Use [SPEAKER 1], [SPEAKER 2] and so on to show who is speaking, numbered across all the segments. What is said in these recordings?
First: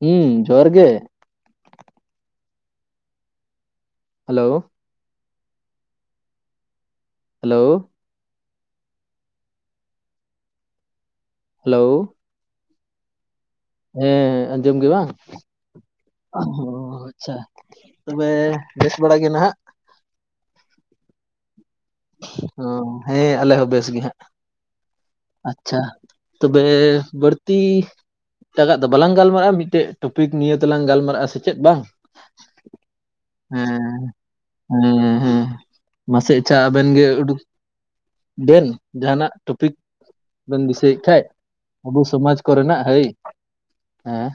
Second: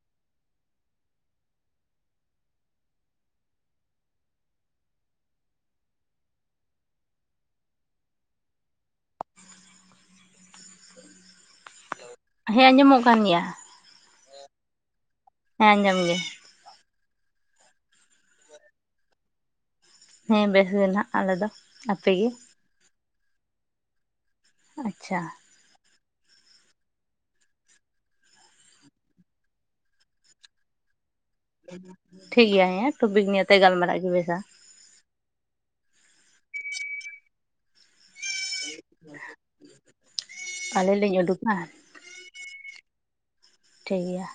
[SPEAKER 1] ᱦᱩᱸ ᱡᱚᱦᱟᱨ ᱜᱮ ᱦᱮᱞᱳ ᱦᱮᱞᱳ
[SPEAKER 2] [unintelligible]
[SPEAKER 1] ᱦᱮᱞᱳ
[SPEAKER 2] ᱦᱮᱸ ᱟᱸᱡᱚᱢ-ᱚᱜ ᱠᱟᱱ ᱜᱮᱭᱟ
[SPEAKER 1] ᱦᱮᱸ ᱟᱸᱡᱚᱢ ᱜᱮ ᱵᱟᱝ?
[SPEAKER 2] ᱦᱮᱸ ᱟᱸᱡᱚᱢ ᱜᱮ᱾
[SPEAKER 1] ᱚᱻ ᱟᱪᱪᱷᱟ ᱛᱚᱵᱮ ᱵᱮᱥ ᱵᱟᱲᱟ ᱜᱮ ᱱᱟᱦᱟᱜ?
[SPEAKER 2] ᱦᱮᱸ ᱵᱮᱥ ᱜᱮ ᱱᱟᱦᱟᱜ ᱟᱞᱮ ᱫᱚ᱾ ᱟᱯᱮ ᱜᱮ?
[SPEAKER 1] ᱚᱻ ᱦᱮᱸ ᱟᱞᱮ ᱦᱚᱸ ᱵᱮᱥ ᱜᱮ ᱦᱟᱸᱜ᱾
[SPEAKER 2] ᱟᱪᱪᱷᱟ᱾
[SPEAKER 1] ᱟᱪᱪᱷᱟ᱾ ᱛᱚᱵᱮ ᱵᱟᱹᱲᱛᱤ ᱮᱴᱟᱜᱼᱟᱜ ᱫᱚ ᱵᱟᱞᱟᱝ ᱜᱟᱞᱢᱟᱨᱟᱜᱼᱟ, ᱢᱤᱫᱴᱮᱜ ᱴᱚᱯᱤᱠ ᱱᱤᱭᱟᱹ ᱛᱮᱞᱟᱝ ᱜᱟᱞᱢᱟᱨᱟᱜᱼᱟ ᱥᱮ ᱪᱮᱫ ᱵᱟᱝ
[SPEAKER 2] ᱴᱷᱤᱠ ᱜᱮᱭᱟ ᱦᱮᱸ ᱴᱚᱯᱤᱠ ᱱᱤᱭᱮ ᱛᱮ ᱜᱟᱞᱢᱟᱨᱟᱜ ᱜᱮ ᱵᱮᱥᱟ᱾
[SPEAKER 1] ᱦᱩᱸ ᱦᱮᱸ ᱢᱟᱥᱮ ᱟᱪᱪᱷᱟ ᱟᱵᱮᱱ ᱜᱮ ᱩᱰᱩᱠ ᱫᱮᱱ ᱡᱟᱦᱟᱸᱱᱟᱜ ᱴᱚᱯᱤᱠ ᱵᱮᱱ ᱫᱤᱥᱟᱹᱭᱼᱮᱜ
[SPEAKER 2] ᱟᱹᱞᱤᱧ ᱞᱤᱧ
[SPEAKER 1] ᱠᱷᱟᱡ?
[SPEAKER 2] ᱩᱰᱩᱠᱟ
[SPEAKER 1] ᱚᱵᱩ ᱥᱚᱢᱟᱡ ᱠᱚ ᱨᱮᱱᱟᱜ ᱦᱟᱹᱭ᱾
[SPEAKER 2] ᱴᱷᱤᱠᱜᱮᱭᱟ,
[SPEAKER 1] ᱦᱮᱸ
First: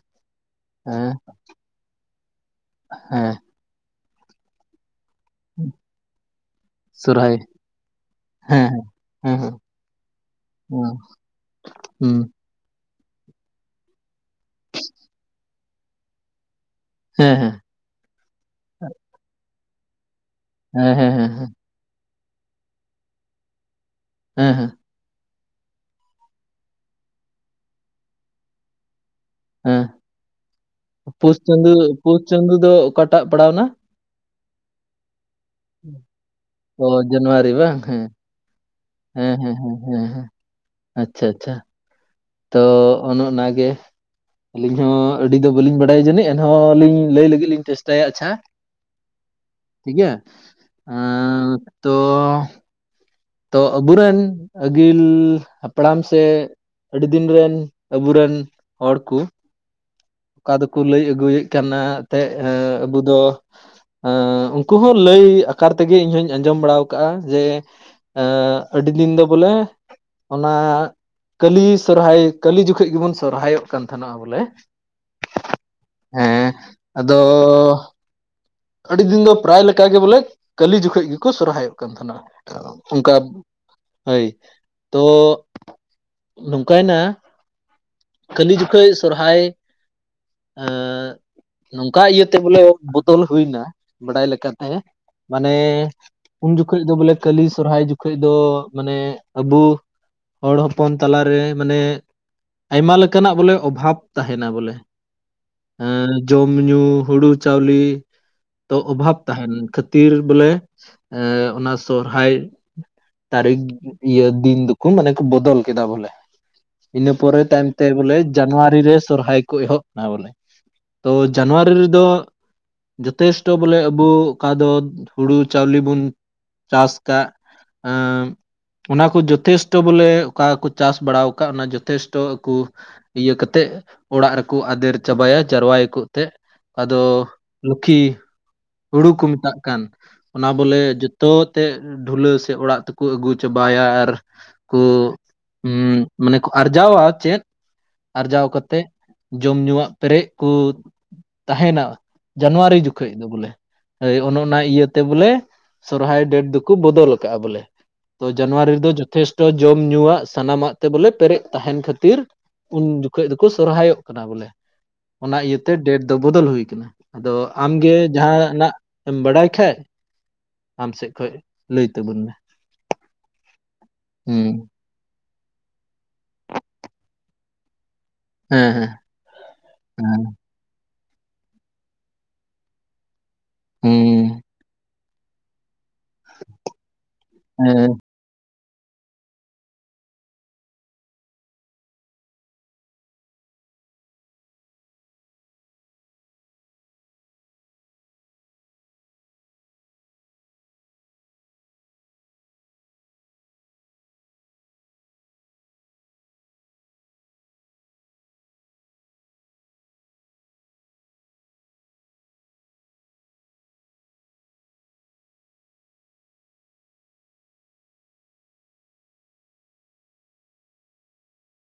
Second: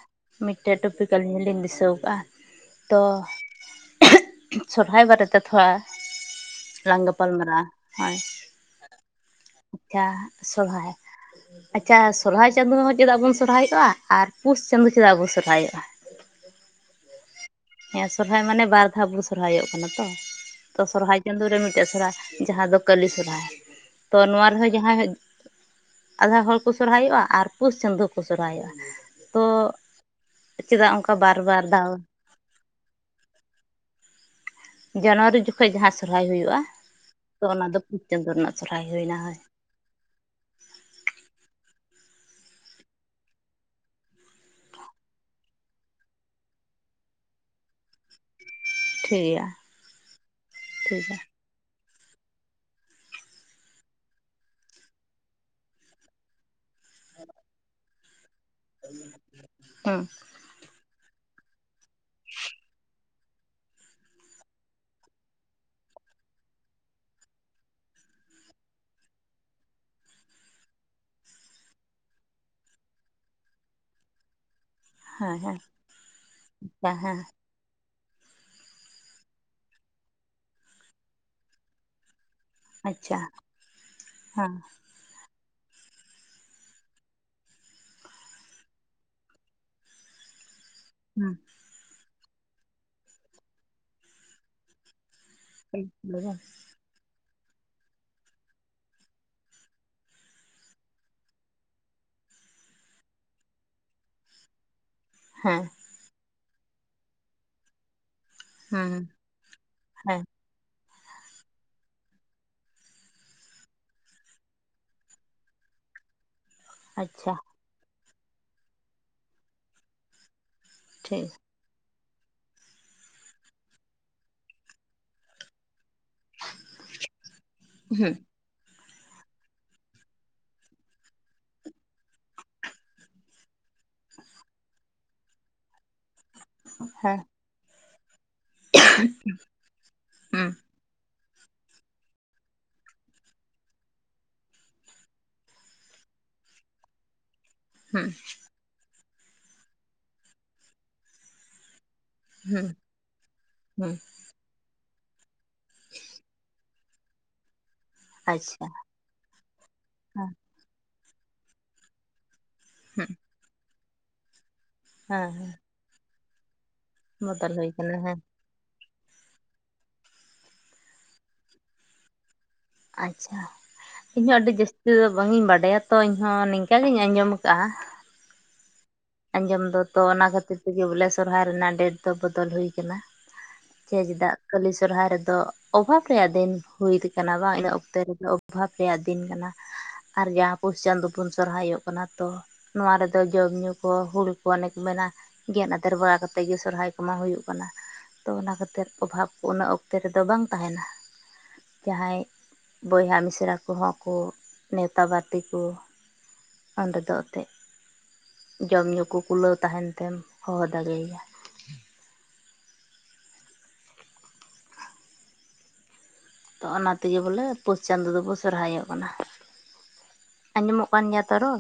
[SPEAKER 2] ᱢᱤᱜᱴᱮᱡ
[SPEAKER 1] ᱦᱮᱸ
[SPEAKER 2] ᱴᱚᱯᱤᱠ ᱟᱞᱤᱧ ᱦᱚᱸ ᱞᱤᱧ ᱫᱤᱥᱟᱹᱣ ᱠᱟᱜᱼᱟ᱾ ᱛᱚ
[SPEAKER 1] ᱦᱮᱸ
[SPEAKER 2] ᱥᱚᱨᱦᱟᱭ ᱵᱟᱨᱮ ᱛᱷᱚᱲᱟ ᱞᱟᱝ
[SPEAKER 1] ᱥᱚᱨᱦᱟᱭ
[SPEAKER 2] ᱜᱟᱯᱟᱞᱢᱟᱨᱟᱜᱼᱟ, ᱦᱳᱭ
[SPEAKER 1] ᱦᱮᱸ ᱦᱮᱸ᱾ ᱦᱮᱸ
[SPEAKER 2] ᱟᱪᱪᱷᱟ ᱥᱚᱨᱦᱟᱭ
[SPEAKER 1] ᱦᱮᱸ
[SPEAKER 2] ᱟᱪᱪᱷᱟ
[SPEAKER 1] ᱦᱮᱸ
[SPEAKER 2] ᱥᱚᱨᱦᱟᱭ ᱪᱟᱸᱫᱳ ᱦᱚᱸ ᱪᱮᱫᱟᱜ ᱵᱚᱱ ᱥᱚᱨᱦᱟᱭᱚᱜᱼᱟ? ᱟᱨ ᱯᱩᱥ ᱪᱟᱸᱫᱚ ᱪᱮᱫᱟᱜ ᱵᱚᱱ ᱥᱚᱨᱦᱟᱭᱚᱜᱼᱟ?
[SPEAKER 1] ᱦᱮᱸ ᱦᱮᱸ,
[SPEAKER 2] ᱦᱮᱸ ᱥᱚᱨᱦᱟᱭ ᱢᱟᱱᱮ ᱵᱟᱨ ᱫᱷᱟᱣ ᱵᱚ ᱥᱚᱨᱦᱟᱭᱚᱜ ᱠᱟᱱᱟ ᱛᱚ᱾ ᱛᱚ
[SPEAKER 1] ᱦᱮᱸ ᱦᱮᱸ ᱦᱮᱸ
[SPEAKER 2] ᱥᱚᱨᱦᱟᱭ
[SPEAKER 1] ᱦᱮᱸ
[SPEAKER 2] ᱪᱟᱸᱫᱳ ᱨᱮ ᱢᱤᱫᱴᱮᱡ ᱥᱚᱨᱦᱟᱭ ᱡᱟᱦᱟᱸ ᱫᱚ ᱠᱟᱹᱞᱤ ᱥᱚᱨᱦᱟᱭ᱾ ᱛᱚ ᱱᱚᱣᱟ
[SPEAKER 1] ᱦᱮᱸ ᱦᱮᱸ
[SPEAKER 2] ᱨᱮᱦᱚᱸ ᱡᱟᱦᱟᱸᱭ, ᱟᱫᱷᱟ ᱦᱚᱲ ᱠᱚ ᱥᱚᱨᱦᱟᱭᱚᱜᱼᱟ᱾ ᱟᱨ ᱯᱩᱥ ᱪᱟᱸᱫᱳ ᱦᱚ ᱠᱚ ᱥᱚᱨᱦᱟᱭᱚᱜᱼᱟ᱾ ᱛᱚ
[SPEAKER 1] ᱦᱮᱸ
[SPEAKER 2] ᱪᱮᱫᱟᱜ ᱚᱱᱠᱟ ᱵᱟᱨ ᱵᱟᱨ ᱫᱷᱟᱣ?
[SPEAKER 1] ᱪᱟᱸᱫᱩ ᱫᱚ ᱚᱠᱟᱴᱟᱜ ᱯᱟᱲᱟᱣ ᱱᱟ?
[SPEAKER 2] ᱡᱟᱱᱩᱣᱟᱨᱤ ᱡᱚᱠᱷᱚᱴᱟᱡ ᱡᱟᱦᱟᱸ ᱥᱚᱨᱦᱟᱭ ᱦᱩᱭᱩᱜᱼᱟ,
[SPEAKER 1] ᱚ
[SPEAKER 2] ᱛᱚ
[SPEAKER 1] ᱡᱟᱱᱩᱣᱟᱨᱤ
[SPEAKER 2] ᱚᱱᱟ
[SPEAKER 1] ᱵᱟᱝ?
[SPEAKER 2] ᱫᱚ ᱯᱩᱥ
[SPEAKER 1] ᱦᱮᱸ,
[SPEAKER 2] ᱪᱟᱸᱫᱳ ᱨᱮᱱᱟᱜ᱾ ᱥᱚᱨᱦᱟᱭ ᱦᱩᱭᱱᱟ
[SPEAKER 1] ᱦᱮᱸ
[SPEAKER 2] ᱦᱳᱭ
[SPEAKER 1] ᱦᱮᱸ ᱦᱮᱸ ᱦᱮᱸ ᱦᱮᱸ ᱟᱪᱪᱷᱟ ᱟᱪᱪᱷᱟ ᱛᱚ ᱚᱱᱮ ᱚᱱᱟᱜᱮ, ᱟᱹᱞᱤᱧ ᱦᱚᱸ ᱟᱹᱰᱤ ᱫᱚ ᱵᱟᱹᱞᱤᱧ ᱵᱟᱰᱟᱭᱟ ᱡᱟᱹᱱᱤᱡ ᱮᱱᱦᱚᱸ ᱞᱤᱧ ᱞᱟᱹᱭ ᱞᱟᱹᱜᱤᱫ ᱞᱤᱧ ᱪᱮᱥᱴᱟᱭᱟ ᱟᱪᱪᱷᱟ᱾
[SPEAKER 2] ᱴᱷᱤᱠ ᱜᱮᱭᱟ
[SPEAKER 1] ᱴᱷᱤᱠ ᱜᱮᱭᱟ, ᱟᱻ
[SPEAKER 2] ᱴᱷᱤᱠ ᱜᱮᱭᱟ
[SPEAKER 1] ᱛᱚ ᱛᱚ ᱟᱵᱩ ᱨᱮᱱ ᱟᱹᱜᱤᱞ ᱦᱟᱯᱲᱟᱢ ᱥᱮ ᱟᱹᱰᱤ ᱫᱤᱱ ᱨᱮᱱ ᱟᱵᱩ ᱨᱮᱱ,
[SPEAKER 2] ᱦᱮᱸ᱾
[SPEAKER 1] ᱚᱠᱟ ᱫᱚᱠᱚ ᱞᱟᱹᱭ ᱟᱹᱜᱩᱭᱮᱫ ᱠᱟᱱᱟ ᱮᱱᱛ ᱟᱵᱩ ᱫᱚ, ᱩᱱᱠᱩ ᱦᱚᱸ ᱞᱟᱹᱭ ᱟᱠᱟᱨ ᱛᱮᱜᱮ ᱤᱧᱦᱚᱧ ᱟᱸᱡᱚᱢ ᱵᱟᱲᱟ ᱠᱟᱜᱼᱟ᱾ ᱡᱮ ᱮᱸᱜ ᱟᱹᱰᱤ ᱫᱤᱱ ᱫᱚ ᱵᱚᱞᱮ, ᱚᱱᱟ ᱠᱟᱹᱞᱤ ᱥᱚᱨᱦᱟᱭ ᱠᱟᱹᱞᱤ ᱡᱚᱠᱷᱮᱡ ᱜᱮᱵᱚᱱ ᱥᱚᱨᱦᱟᱭᱚᱜ ᱠᱟᱱ ᱛᱟᱦᱮ ᱱᱚᱜᱼᱟ ᱵᱚᱞᱮ᱾
[SPEAKER 2] ᱦᱮᱸ ᱦᱮᱸ᱾
[SPEAKER 1] ᱦᱮᱸ
[SPEAKER 2] ᱦᱮᱸ
[SPEAKER 1] ᱟᱫᱚᱻ ᱟᱹᱰᱤ ᱫᱤᱱ ᱫᱚ ᱯᱨᱟᱭ ᱞᱮᱠᱟ ᱜᱮ ᱵᱚᱞᱮ ᱠᱟᱹᱞᱤ ᱡᱚᱠᱷᱚᱡ ᱜᱮᱠᱚ ᱥᱚᱨᱦᱟᱭᱚᱜ ᱠᱟᱱ ᱛᱟᱦᱮᱱᱟ᱾ ᱚᱱᱠᱟ
[SPEAKER 2] ᱟᱪᱪᱷᱟ
[SPEAKER 1] ᱦᱳᱭ
[SPEAKER 2] ᱦᱮᱸ
[SPEAKER 1] ᱛᱚ, ᱱᱚᱝᱠᱟᱭᱱᱟ ᱠᱷᱟᱹᱞᱤ ᱡᱚᱠᱷᱮᱡ ᱥᱚᱨᱦᱟᱭ ᱮᱻ
[SPEAKER 2] ᱦᱮᱸ
[SPEAKER 1] ᱱᱚᱝᱠᱟ ᱤᱭᱟᱹᱛᱮ ᱵᱚᱞᱮ ᱵᱚᱫᱚᱞ ᱦᱩᱭᱱᱟ ᱵᱟᱰᱟᱭ ᱞᱮᱠᱟ ᱛᱮ, ᱢᱟᱱᱮ
[SPEAKER 2] ᱦᱮᱸ
[SPEAKER 1] ᱩᱱ ᱡᱚᱠᱷᱚᱡ ᱫᱚ ᱵᱚᱞᱮ ᱠᱟᱹᱞᱤ ᱥᱚᱨᱦᱟᱭ ᱡᱚᱠᱷᱚᱡ ᱫᱚ ᱢᱟᱱᱮ ᱟᱵᱩ ᱦᱚᱲ ᱦᱚᱯᱚᱱ ᱛᱟᱞᱟ ᱨᱮ ᱢᱟᱱᱮ, ᱟᱭᱢᱟ ᱞᱮᱠᱟᱱᱟᱜ ᱵᱚᱞᱮ ᱚᱵᱷᱟᱵᱽ ᱛᱟᱦᱮᱱᱟ ᱵᱚᱞᱮ,
[SPEAKER 2] ᱦᱮᱸ᱾
[SPEAKER 1] ᱦᱮᱸ ᱡᱚᱢ ᱧᱩ ᱦᱩᱲᱩ ᱪᱟᱣᱞᱤ ᱛᱚ
[SPEAKER 2] ᱦᱮᱸ
[SPEAKER 1] ᱚᱵᱷᱟᱵ ᱛᱟᱦᱮᱱ ᱠᱷᱟᱹᱛᱤᱨ
[SPEAKER 2] ᱦᱮᱸ
[SPEAKER 1] ᱵᱚᱞᱮ ᱮᱻ ᱚᱱᱟ ᱥᱚᱨᱦᱟᱭ ᱛᱟᱨᱤᱠᱷ ᱤᱭᱟᱹ ᱫᱤᱱ ᱫᱚᱠᱚ ᱢᱟᱱᱮ ᱠᱚ ᱵᱚᱫᱚᱞ ᱠᱮᱫᱟ ᱵᱚᱞᱮ᱾ ᱤᱱᱟᱹ
[SPEAKER 2] ᱟᱪᱪᱷᱟ
[SPEAKER 1] ᱯᱚᱨᱮ ᱛᱟᱭᱚᱢᱛᱮ ᱵᱚᱞᱮ ᱡᱟᱱᱩᱣᱟᱨᱤ ᱨᱮ ᱥᱚᱨᱦᱟᱭ ᱠᱚ ᱮᱦᱚᱵ, ᱦ ᱵᱚᱞᱮ ᱛᱚ
[SPEAKER 2] ᱴᱷᱤᱠ ᱦᱮᱸ
[SPEAKER 1] ᱡᱟᱱᱩᱣᱟᱨᱤ ᱨᱮᱫᱚ ᱡᱚᱛᱷᱮᱥᱴᱚ ᱵᱚᱞᱮ ᱟᱵᱚ ᱚᱠᱟ ᱫᱚ ᱦᱩᱲᱩ ᱪᱟᱣᱞᱮ ᱵᱚᱱ ᱪᱟᱥᱠᱟᱜ
[SPEAKER 2] ᱦᱮᱸ
[SPEAKER 1] ᱟᱸ ᱚᱱᱟ ᱠᱚ ᱡᱚᱛᱷᱮᱥᱴᱚ ᱵᱚᱞᱮ ᱚᱠᱟ ᱠᱚ ᱪᱟᱥ ᱵᱟᱲᱟ ᱟᱠᱟᱫ ᱚᱱᱟ ᱡᱚᱛᱷᱮᱥᱴᱚ ᱟᱠᱩ ᱤᱭᱟᱹ ᱠᱟᱛᱮᱫ ᱚᱲᱟᱜ ᱨᱮᱠᱚ ᱟᱫᱮᱨ ᱪᱟᱵᱟᱭᱟ ᱡᱟᱨᱣᱟᱭ ᱮᱛᱮᱫ ᱟᱫᱚ
[SPEAKER 2] ᱦᱮᱸ
[SPEAKER 1] ᱞᱩᱠᱷᱤ ᱦᱩᱲᱩ ᱠᱩ ᱢᱮᱛᱟᱜ ᱠᱟᱱ ᱚᱱᱟ
[SPEAKER 2] ᱦᱮᱸ ᱦᱮᱸ
[SPEAKER 1] ᱵᱚᱞᱮ ᱡᱚᱛᱚ ᱛᱮ ᱰᱷᱩᱞᱟᱹ ᱥᱮ ᱚᱲᱟᱜ ᱛᱮᱠᱚ ᱟᱹᱜᱩ ᱪᱟᱵᱟᱭᱟ ᱟᱨ ᱠᱚ ᱩᱸ ᱢᱟᱱᱮ ᱠᱚ ᱟᱨᱡᱟᱣᱟ ᱪᱮᱫ ᱟᱨᱡᱟᱣ ᱠᱟᱛᱮᱫ ᱡᱚᱢ ᱧᱩᱣᱟᱜ ᱯᱮᱨᱮᱡ ᱠᱚ ᱛᱟᱦᱮᱱᱟ
[SPEAKER 2] ᱦᱮᱸ
[SPEAKER 1] ᱡᱟᱱᱩᱣᱟᱨᱤ ᱡᱚᱠᱷᱚᱡ ᱫᱚ ᱵᱚᱞᱮ ᱚᱱᱮ ᱚᱱᱟ ᱤᱭᱟᱹᱛᱮ ᱵᱚᱞᱮ ᱥᱚᱨᱦᱟᱭ ᱰᱮᱴ ᱫᱚᱠᱚ ᱵᱚᱫᱚᱞ ᱟᱠᱟᱜᱼᱟ ᱵᱚᱞᱮ ᱛᱚ
[SPEAKER 2] ᱟᱪᱪᱷᱟ
[SPEAKER 1] ᱡᱟᱱᱩᱣᱟᱨᱤ ᱨᱮᱫᱚ ᱡᱚᱛᱷᱮᱥᱴᱚ ᱡᱚᱢ ᱧᱩᱣᱟᱜ
[SPEAKER 2] ᱦᱮᱸ
[SPEAKER 1] ᱥᱟᱱᱟᱢᱟᱜ ᱛᱮ ᱵᱚᱞᱮ ᱯᱮᱨᱮᱡ ᱛᱟᱦᱮᱱ ᱠᱷᱟᱹᱛᱤᱨ ᱩᱱ
[SPEAKER 2] ᱦᱮᱸ
[SPEAKER 1] ᱡᱚᱠᱷᱚᱱ ᱫᱚᱠᱚ ᱥᱚᱨᱦᱟᱭᱚᱜ ᱠᱟᱱᱟ ᱵᱚᱞᱮ ᱚᱱᱟ
[SPEAKER 2] ᱦᱮᱸ
[SPEAKER 1] ᱤᱭᱟᱹᱛᱮ ᱰᱮᱴ ᱫᱚ ᱵᱚᱫᱚᱞ ᱦᱩᱭ ᱟᱠᱟᱱᱟ ᱟᱫᱚ
[SPEAKER 2] ᱵᱚᱫᱚᱞ ᱦᱩᱭ
[SPEAKER 1] ᱟᱢᱜᱮ
[SPEAKER 2] ᱠᱟᱱᱟ ᱦᱮᱸ
[SPEAKER 1] ᱡᱟᱦᱟᱱᱟᱜ ᱮᱢ ᱵᱟᱲᱟᱭ ᱠᱷᱟᱡ ᱟᱢ ᱥᱮᱫ ᱠᱷᱚᱡ ᱞᱟᱹᱭ ᱛᱟᱵᱚᱱ ᱢᱮ
[SPEAKER 2] ᱟᱪᱪᱷᱟ ᱤᱧ ᱦᱚᱸ ᱟᱹᱰᱤ
[SPEAKER 1] ᱦᱩᱸ
[SPEAKER 2] ᱡᱟᱹᱥᱛᱤ ᱵᱟᱝ ᱤᱧ ᱵᱟᱰᱟᱭᱟ ᱛᱚ ᱤᱧᱦᱚᱸ ᱱᱤᱝᱠᱟᱜ ᱜᱮᱧ ᱟᱸᱡᱚᱢ ᱟᱠᱟᱫᱼᱟ
[SPEAKER 1] ᱦᱮᱸ ᱦᱮᱸ
[SPEAKER 2] ᱟᱸᱡᱚᱢ ᱫᱚ ᱛᱚ
[SPEAKER 1] ᱦᱮᱸ
[SPEAKER 2] ᱚᱱᱟ ᱠᱷᱟᱹᱛᱤᱨ ᱛᱮᱜᱮ ᱵᱚᱞᱮ ᱥᱚᱨᱦᱟᱭ ᱨᱮᱱᱟᱜ ᱰᱮᱴ ᱫᱚ ᱵᱚᱫᱚᱞ ᱦᱩᱭ ᱟᱠᱟᱱᱟ ᱪᱮ ᱪᱮᱫᱟᱜ
[SPEAKER 1] ᱦᱩᱸ
[SPEAKER 2] ᱠᱷᱟᱹᱞᱤ ᱥᱚᱨᱦᱟᱭ ᱨᱮᱫᱚ ᱚᱵᱷᱟᱵ ᱨᱮᱭᱟᱜ ᱫᱤᱱ ᱦᱩᱭ ᱠᱟᱱᱟ ᱵᱟᱝ ᱤᱱᱟᱹ
[SPEAKER 1] ᱦᱮᱸ
[SPEAKER 2] ᱚᱠᱛᱮ ᱨᱮᱫᱚ ᱚᱵᱷᱟᱵ ᱨᱮᱭᱟᱜ ᱫᱤᱱ ᱠᱟᱱᱟ ᱟᱨ ᱡᱟᱦᱟᱸ ᱯᱩᱥ ᱪᱟᱸᱫᱚ ᱵᱩᱱ ᱥᱚᱨᱦᱟᱭᱚᱜ ᱠᱟᱱᱟ ᱛᱚ ᱱᱚᱣᱟ ᱨᱮᱫᱚ ᱡᱚᱢ ᱧᱩ ᱠᱚ ᱦᱩᱲᱩ ᱠᱚ ᱚᱱᱮᱠ ᱠᱚ ᱢᱮᱱᱟ ᱜᱮᱫ ᱟᱫᱮᱨ ᱵᱟᱲᱟ ᱠᱟᱛᱮᱫ ᱜᱮ ᱥᱚᱨᱦᱟᱭ ᱠᱚᱢᱟ ᱦᱩᱭᱩᱜ ᱠᱟᱱᱟ ᱛᱚ ᱚᱱᱟ ᱠᱷᱟᱹᱛᱤᱨ ᱚᱵᱷᱟᱵᱽ ᱩᱱᱟᱹ ᱚᱠᱛᱮ ᱨᱮᱫᱚ ᱵᱟᱝ ᱛᱟᱦᱮᱱᱟ ᱡᱟᱦᱟᱸᱭ ᱵᱚᱭᱦᱟ ᱢᱤᱥᱨᱟ ᱠᱚᱦᱚᱸ ᱠᱚ ᱱᱮᱣᱛᱟ ᱵᱟᱨᱛᱮ ᱠᱚ ᱚᱸᱰᱮ ᱫᱚ ᱮᱛᱮᱫ ᱡᱚᱢ ᱧᱩ ᱠᱚ ᱠᱩᱞᱟᱹᱣ ᱛᱟᱦᱮᱱ ᱛᱮᱢ ᱦᱚᱦᱚ ᱫᱟᱲᱮ ᱟᱭᱟ ᱛᱚ ᱚᱱᱟ ᱛᱮᱜᱮ ᱵᱚᱞᱮ ᱯᱩᱥ ᱪᱟᱸᱫᱚ ᱫᱚᱵᱚ ᱥᱚᱨᱦᱟᱭᱚᱜ ᱠᱟᱱᱟ ᱟᱸᱡᱚᱢᱚᱜ ᱠᱟᱱ ᱜᱮᱭᱟ ᱛᱚ ᱨᱚᱲ